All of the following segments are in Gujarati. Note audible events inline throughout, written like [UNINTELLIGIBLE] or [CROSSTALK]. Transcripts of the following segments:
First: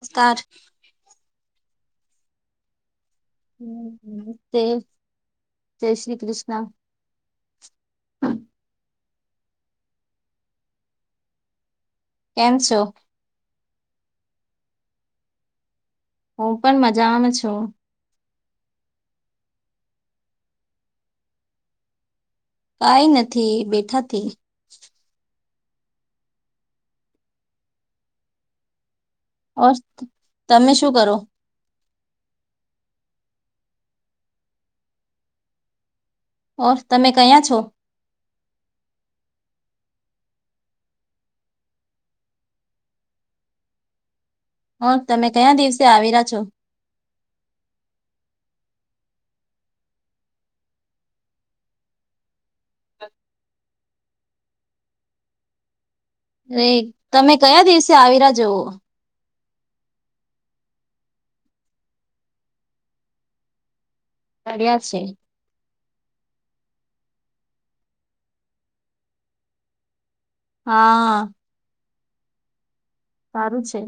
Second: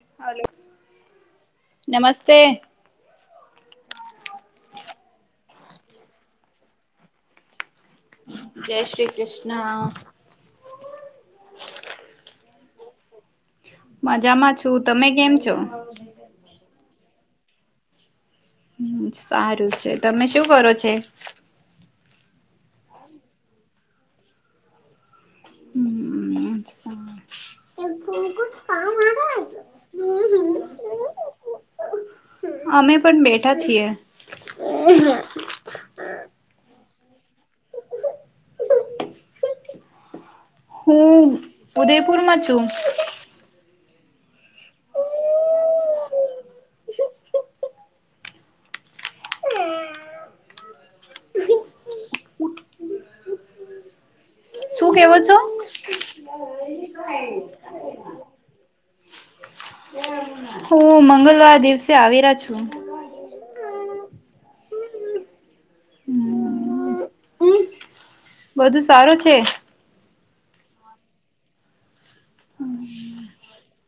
મસ્કાર. હલો. નમસ્તે. હમ્મ તે જય શ્રી કૃષ્ણ. જય શ્રી કૃષ્ણ. કેમ છો? મજામાં છું તમે કેમ છો? હું પણ મજામાં છું. હમ્મ, સારું છે તમે શું કરો છે? કંઈ નથી બેઠાથી. [INAUDIBLE] ઓર તમે શું કરો? અમે પણ બેઠા છીએ. તમે કયા છો? હું ઉદયપુરમાં છું. હા તમે કયા દિવસે આવી રહ્યા છો? શું કેવો છો? રે તમે કયા દિવસે આવીરા જવો? હું મંગળવાર દિવસે આવેરા છું. આવ્યા છે. હમ બધું સારું છે? હા. સારું છે.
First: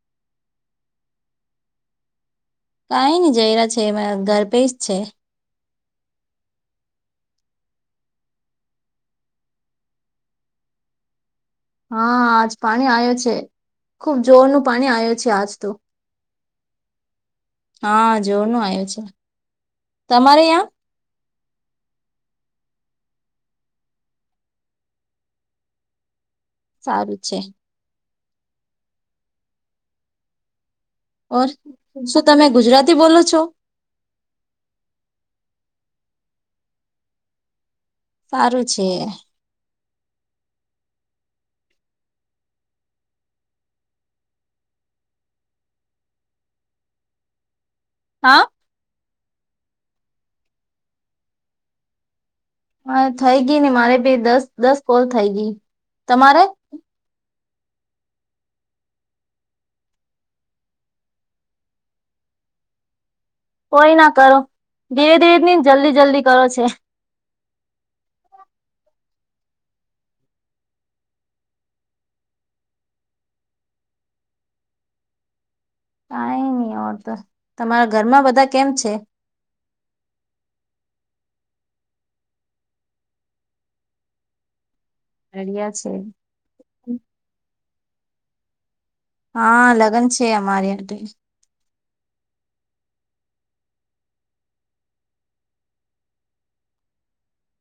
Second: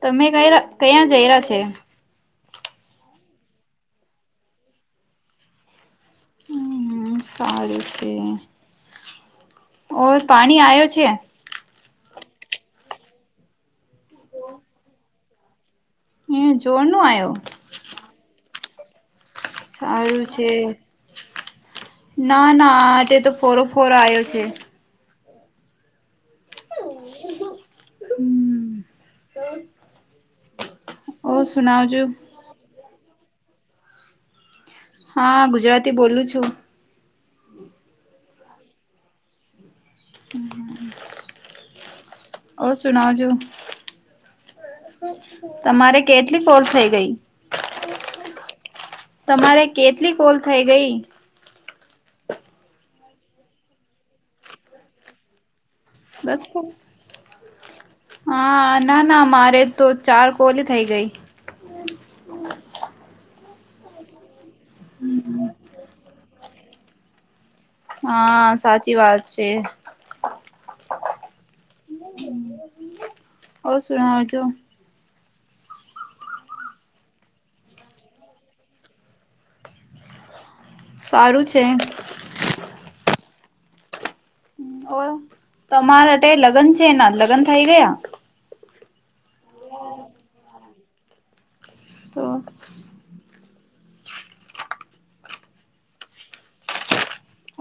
તમે ક કયાં જય રહ્યા છે? કઈ નહી જયરા છે એમાં ગર્ભેશ છે. હમ્મ, સારું છે. ઓ પાણી આવયો છે. હા આજ પાણી આયો છે ખુબ જોરનું પાણી આયું છે આજ તો. જોર નું આવ્યો હા જોનું આયું છે. સારું તમારે છે યાં? ના ના હા તે તો ફોરો ફોરો આયો છે. સારું છે. [INAUDIBLE] ઓ ઓર સુનાવજો શું તમે ગુજરાતી બોલો છો હા ગુજરાતી બોલું છું સારું છે. [INAUDIBLE] ઓ સુના જો તમારે કેટલી કોર થઇ ગઈ હા. તમારે કેટલી કોલ થઈ ગઈ. હા થઇ ગઈ ને મારે ભી દસ દસ કોલ થઇ ગઈ. દસ તમારે કોલ હા ના ના મારે તો ચાર કોલઈ થઇ ગઈ. [INAUDIBLE] કોઈ ના કરો ધીરે ધીરે ની જલ્દી જલ્દી કરો છે. હા સાચી વાત છે. ઓ સુનાઓ છો. કાઈ ની ઓર તો તમારા ઘરમાં બધા કેમ છે સારું છે. ઓ રડિયા છે તમારે ટે લગન છે એના લગન થઇ ગયા હા લગન છે અમારી આટે તો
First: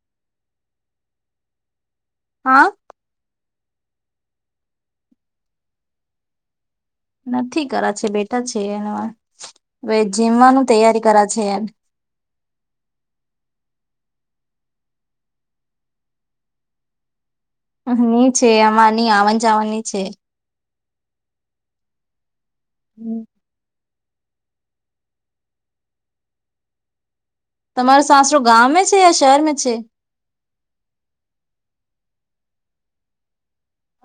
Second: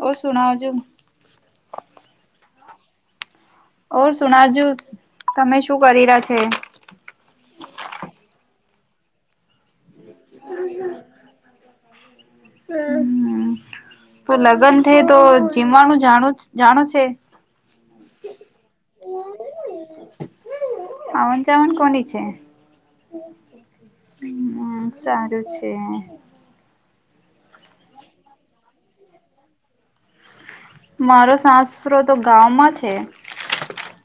ઓ સુનાજો હા ઓર સુનાજુ તમે શું કરી રહ્યા છે. નથી કરા છે બેઠા છે એને જીમવાનું તૈયારી કરા છે. [INAUDIBLE] તો લગન થઈ તો જીમવાનું જાણ જાણું છે. ની છે આમાં ની આવન જાવનની છે. આવન જાવન કોની છે [INAUDIBLE] હમ સારું છે. તમારો સાસરો ગામે છે યા શહેર મે છે. મારો સાસરો તો ગામંમાં છે.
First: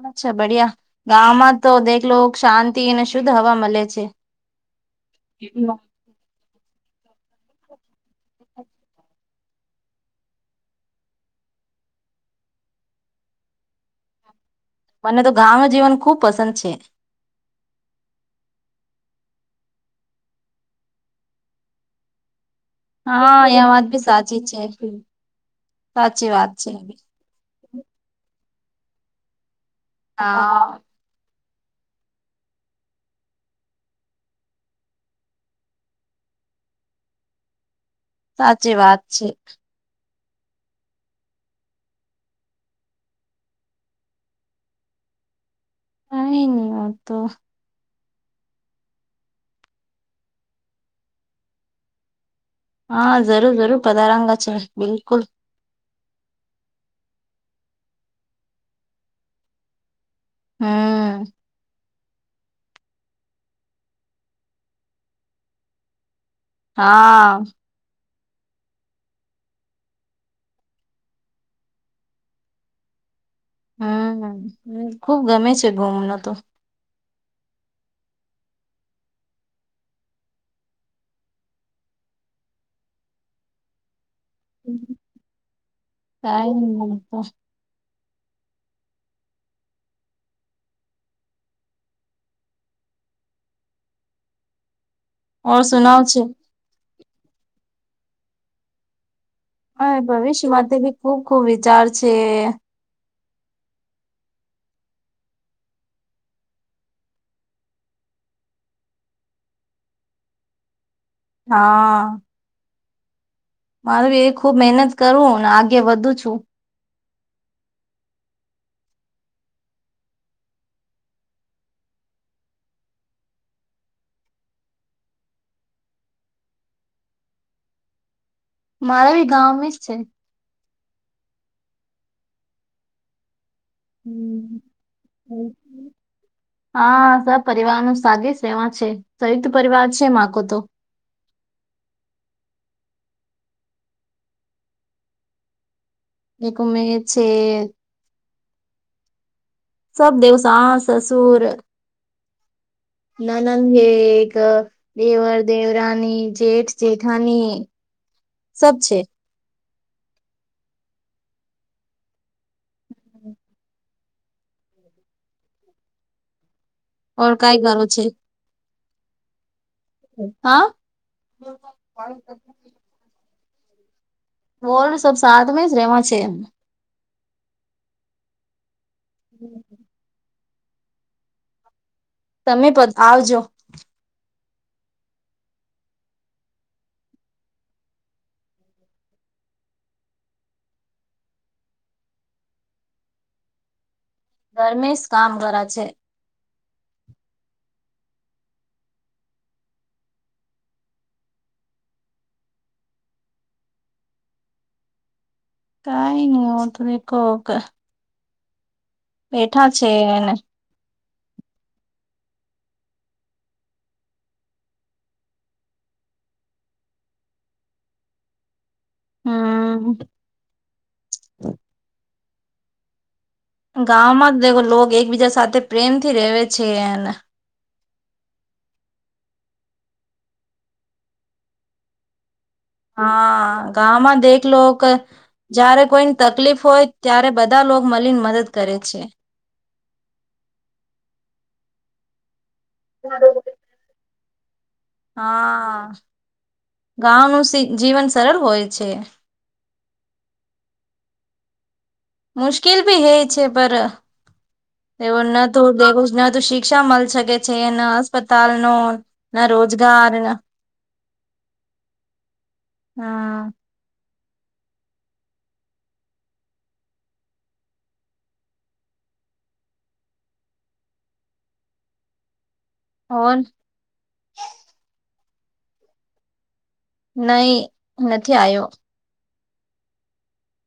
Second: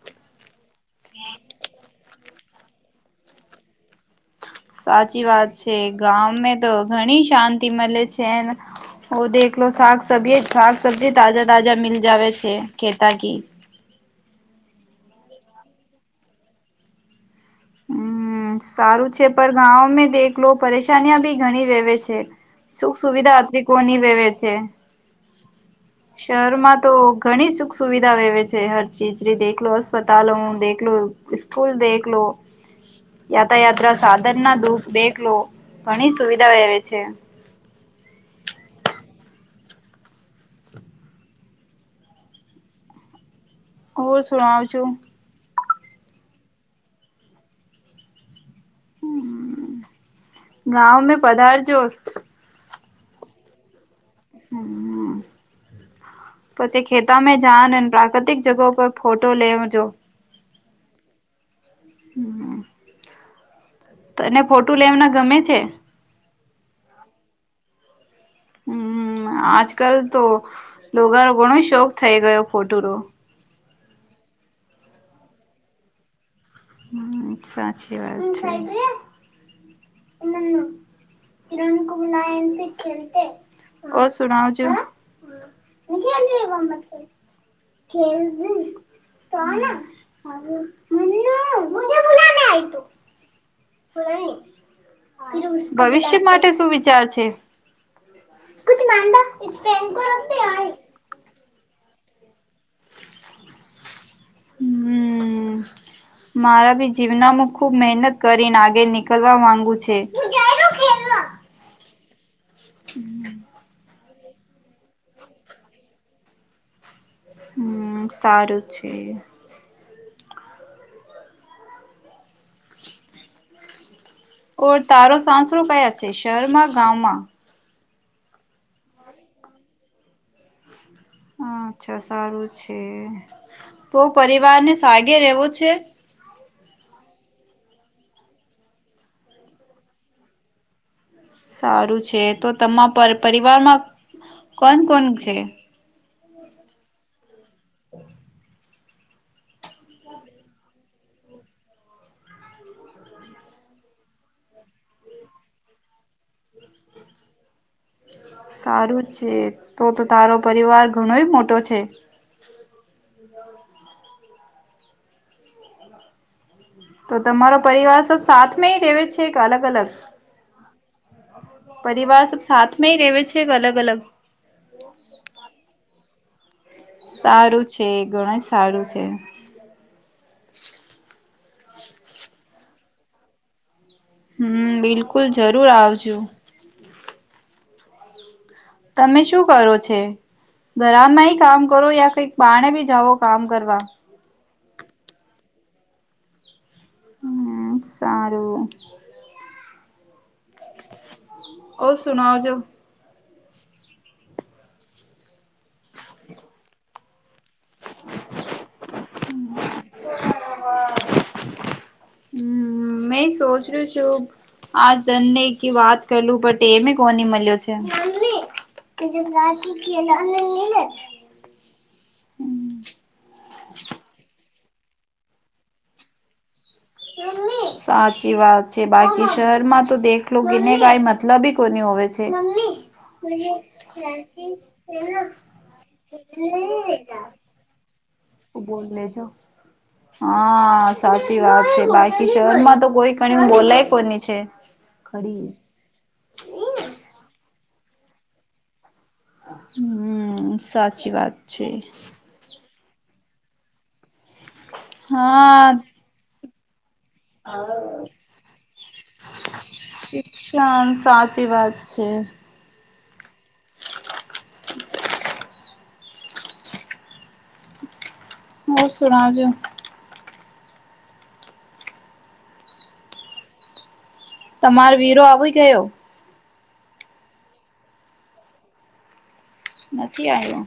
અચ્છા બઢિયા ગામમાં તો દેખલો શાંતિ અને શુદ્ધ હવા મલે છે. સાચી વાત છે ગાં મે તો ઘણી શાંતિ મલે છેને ઓ દેખલો શાક સબજી શાક સબ્જી તાજા તાજા મિ લ જાવ છે કેતાકી મને તો ગાવનું જીવન ખુબ પસંદ છે. ઉમ્મ. હમ્મ સારું છે પણ ગામાં દેલો પરેશની બી ઘણી રેવે છે. સુખ સુવિધા હા એ [UNINTELLIGIBLE] વાત કોની બી વેવે સાચી છે. સાચી વાત છે શહેરમાં તો ઘણી સુખ સુવિધા વેવે છે હર ચીજ દેખલો લો અસ્પતાલ હા દેખલો સ્કૂલ દેખ લો યાતાયાત્રા સાધન ના દુઃખ દેખલો ઘણી સુવિધા વવે છે. [INAUDIBLE] સાચી વાત છે. ઓર સુણવ જો. [UNINTELLIGIBLE] ગાવમે પધારજો. હા જરૂર જરૂર [UNINTELLIGIBLE] હમ બિલકુલ પછી ખેતામાં જાન પ્રાકૃતિક જગા પર ફોટો લેવજો હમ હમ. તને ફોટું લેવાના ગમે છે? હા હમ આજકાલ તો લોગાનો ઘણો શોખ થઈ ગયો ફોટો રો. [UNINTELLIGIBLE] હમ સાચી વાત છે. [UNINTELLIGIBLE] કઈ [INAUDIBLE] [INAUDIBLE] [INAUDIBLE] ઓર સુનાવ છે ભવિષ્ય માટે શું વિચાર છે? [INAUDIBLE] હા ભવિષ્ય માટે ભી ખૂબ ખૂબ વિચાર છે. હમ્મ મારા બી જીવનામાં ખુબ મહેનત કરીને આગે નીકળવા માંગુ છે. [INAUDIBLE] હા હમ [UNINTELLIGIBLE] હમ સારું છે. તારો સાસરો કયા છે શહેરમાં ગામમાં મારા બી [UNINTELLIGIBLE] હા અચ્છા સારું છે. તો પરિવારને સાગે રહેવો છે. હા સ પરિવાર નું સાગે સેવા છે સંયુક્ત પરિવાર છે માકો તો. સારું છે તો તમાં પરિવારમાં કોણ કોણ છે? [UNINTELLIGIBLE] સબ દેવ સાસ સસુર [UNINTELLIGIBLE] જેઠ જેઠાની સબ છે. તો તો તારો પરિવાર ઘણોય મોટો છે. તો ઓર કઈ તમારો કરો પરિવાર છે સબ સાથમે રેવે છે કે અલગ અલગ હા પરિવાર સબ સાથમાં રેવે છે કે અલગ અલગ? વોર્ડ સબ સાથ મે રેવા છે. સારું છે ઘણ સારું છે. હમ [INAUDIBLE] તમે આવજો હમ, બિલકુલ, જરૂર આવજો. તમે શું કરો છો ઘરમાંય કામ કરો યા કઈક બાર ભી જાઓ કામ કરવા. ધર્મેશ કામ કરા છે. હમ્મ સારું. ઓ સુનો જો કઈ ન [UNINTELLIGIBLE] કોક એને હમ. મેં સોચ્યું છું. આ તને કે વાત કરલું બટ એમે કોને મળ્યો છે. હમ [UNINTELLIGIBLE] ગામમાં જ લો એકબીજા સાથે પ્રેમ થી રેવે છે એને [UNINTELLIGIBLE] સાચી વાત છે. બાકી શહેર માં તો દેખલો કેને કઈ મતલબી કોની હોવે છે. હા ગામમા દેખ લોક જયારે કોઈને તકલીફ હોય ત્યારે બધા લોકો મળીને મદદ કરે બોલ છે. લેજો હા સાચી વાત છે. બાકી જન માં તો કોઈ કણી બોલે કોની છે. હા. ગાંવ નું જીવન સરળ હોય છે. હમ સાચી વાત છે. મુશ્કેલ ભી હે છે. પર એવુ ન તો હા દરરોજ ન તો શી શિક્ષા મલ શકે છે. ના અસ્પતાલ નો ના રોજગાર. શિક્ષણ સાચી વાત છે. હા. હોર સુણા જો [UNINTELLIGIBLE] [UNINTELLIGIBLE] તમાર વીરો આવી ગયો. નહી નથી આયો. નથી આવ્યો.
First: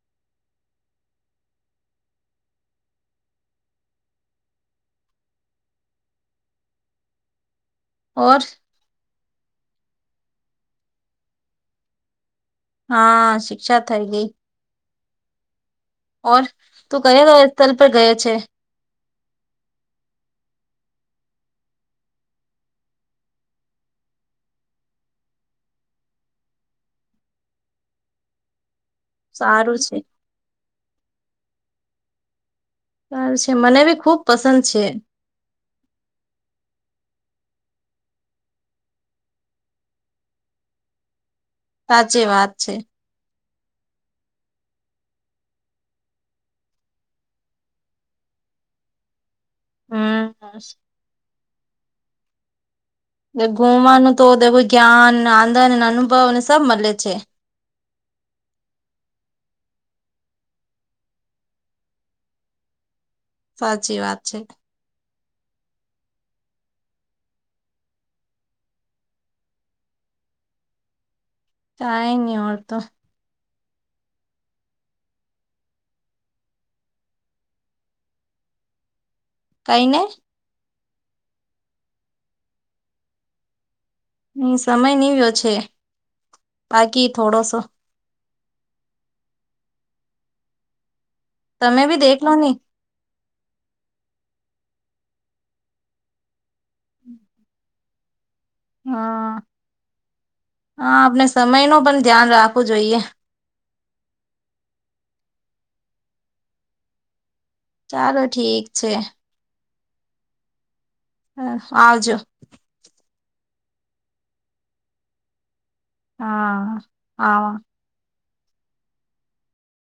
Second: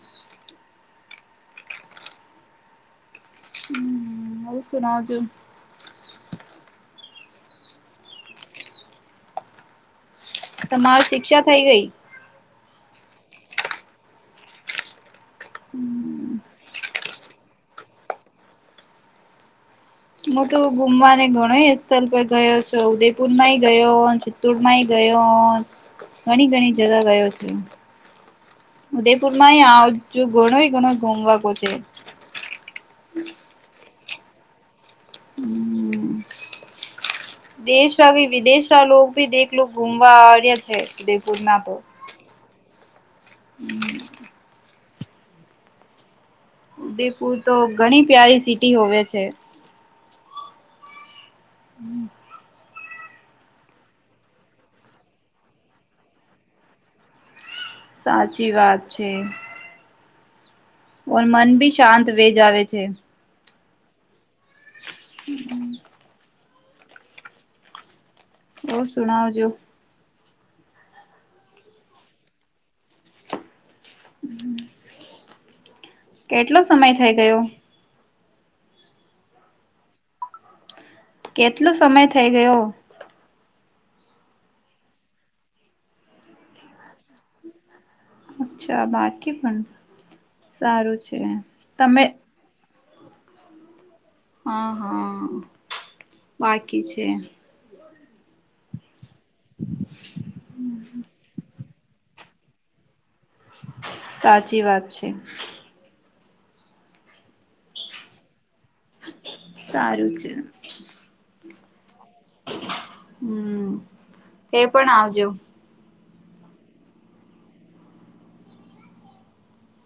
હમ હું સુનાજું [UNINTELLIGIBLE] ઓર તમારી શિક્ષા થઈ ગઈ. હા શિક્ષા થઈ ગઈ ઓર તું કયા [UNINTELLIGIBLE] ગયે છે. હું તો ઘુમવાને ઘણો સ્થળ પર ગયો છું ઉદયપુર માંય ગયો. ચિત્તોડ માંય ગયો. ઘણી ઘણી જગ્યાએ ગયો છું. ઉદયપુમાં સારું આજ છે ઘણ ઘ ઘુમવા કો છે. ચાર છે. મને બી ખુબ પસંદ છે. [UNINTELLIGIBLE] દેશવી વિદેશ લોકો ભી દેખલો લો ઘુમવા આવ્યા છે. ઉદયપુરમાં તો. સાચી વાત છે. [UNINTELLIGIBLE] ઉદયપુર તો ઘણી પ્યારી સીટી હોવે છે. [UNINTELLIGIBLE] [UNINTELLIGIBLE] ઘૂમવાનું તો દેવું જ્ઞાન આનંદ અનુભવ અને સબ મળે છે. સાચી વાત છે. ઓર મન ભી શાંત વે જવે છે. સાચી વાત છે. [UNINTELLIGIBLE] બહુ સુણવજો. કાય ન ઓર તો [UNINTELLIGIBLE] કેટલો સમય થઇ ગયો. કઈને. કેટલો સમય થઇ ગયો. હ સમય નીવ્યો છે બાકી થોડોસો અચ્છા બાકી પણ સારું છે તમે ભી દેખલો નહી હા હા બાકી છે હમ હા આપણે સમય ન પણ ધ્યાન રાખવું જોઈએ સાચી વાત છે ચાલો ઠીક છે સારું છે હ આવજો હમ એ પણ આવજો હા આ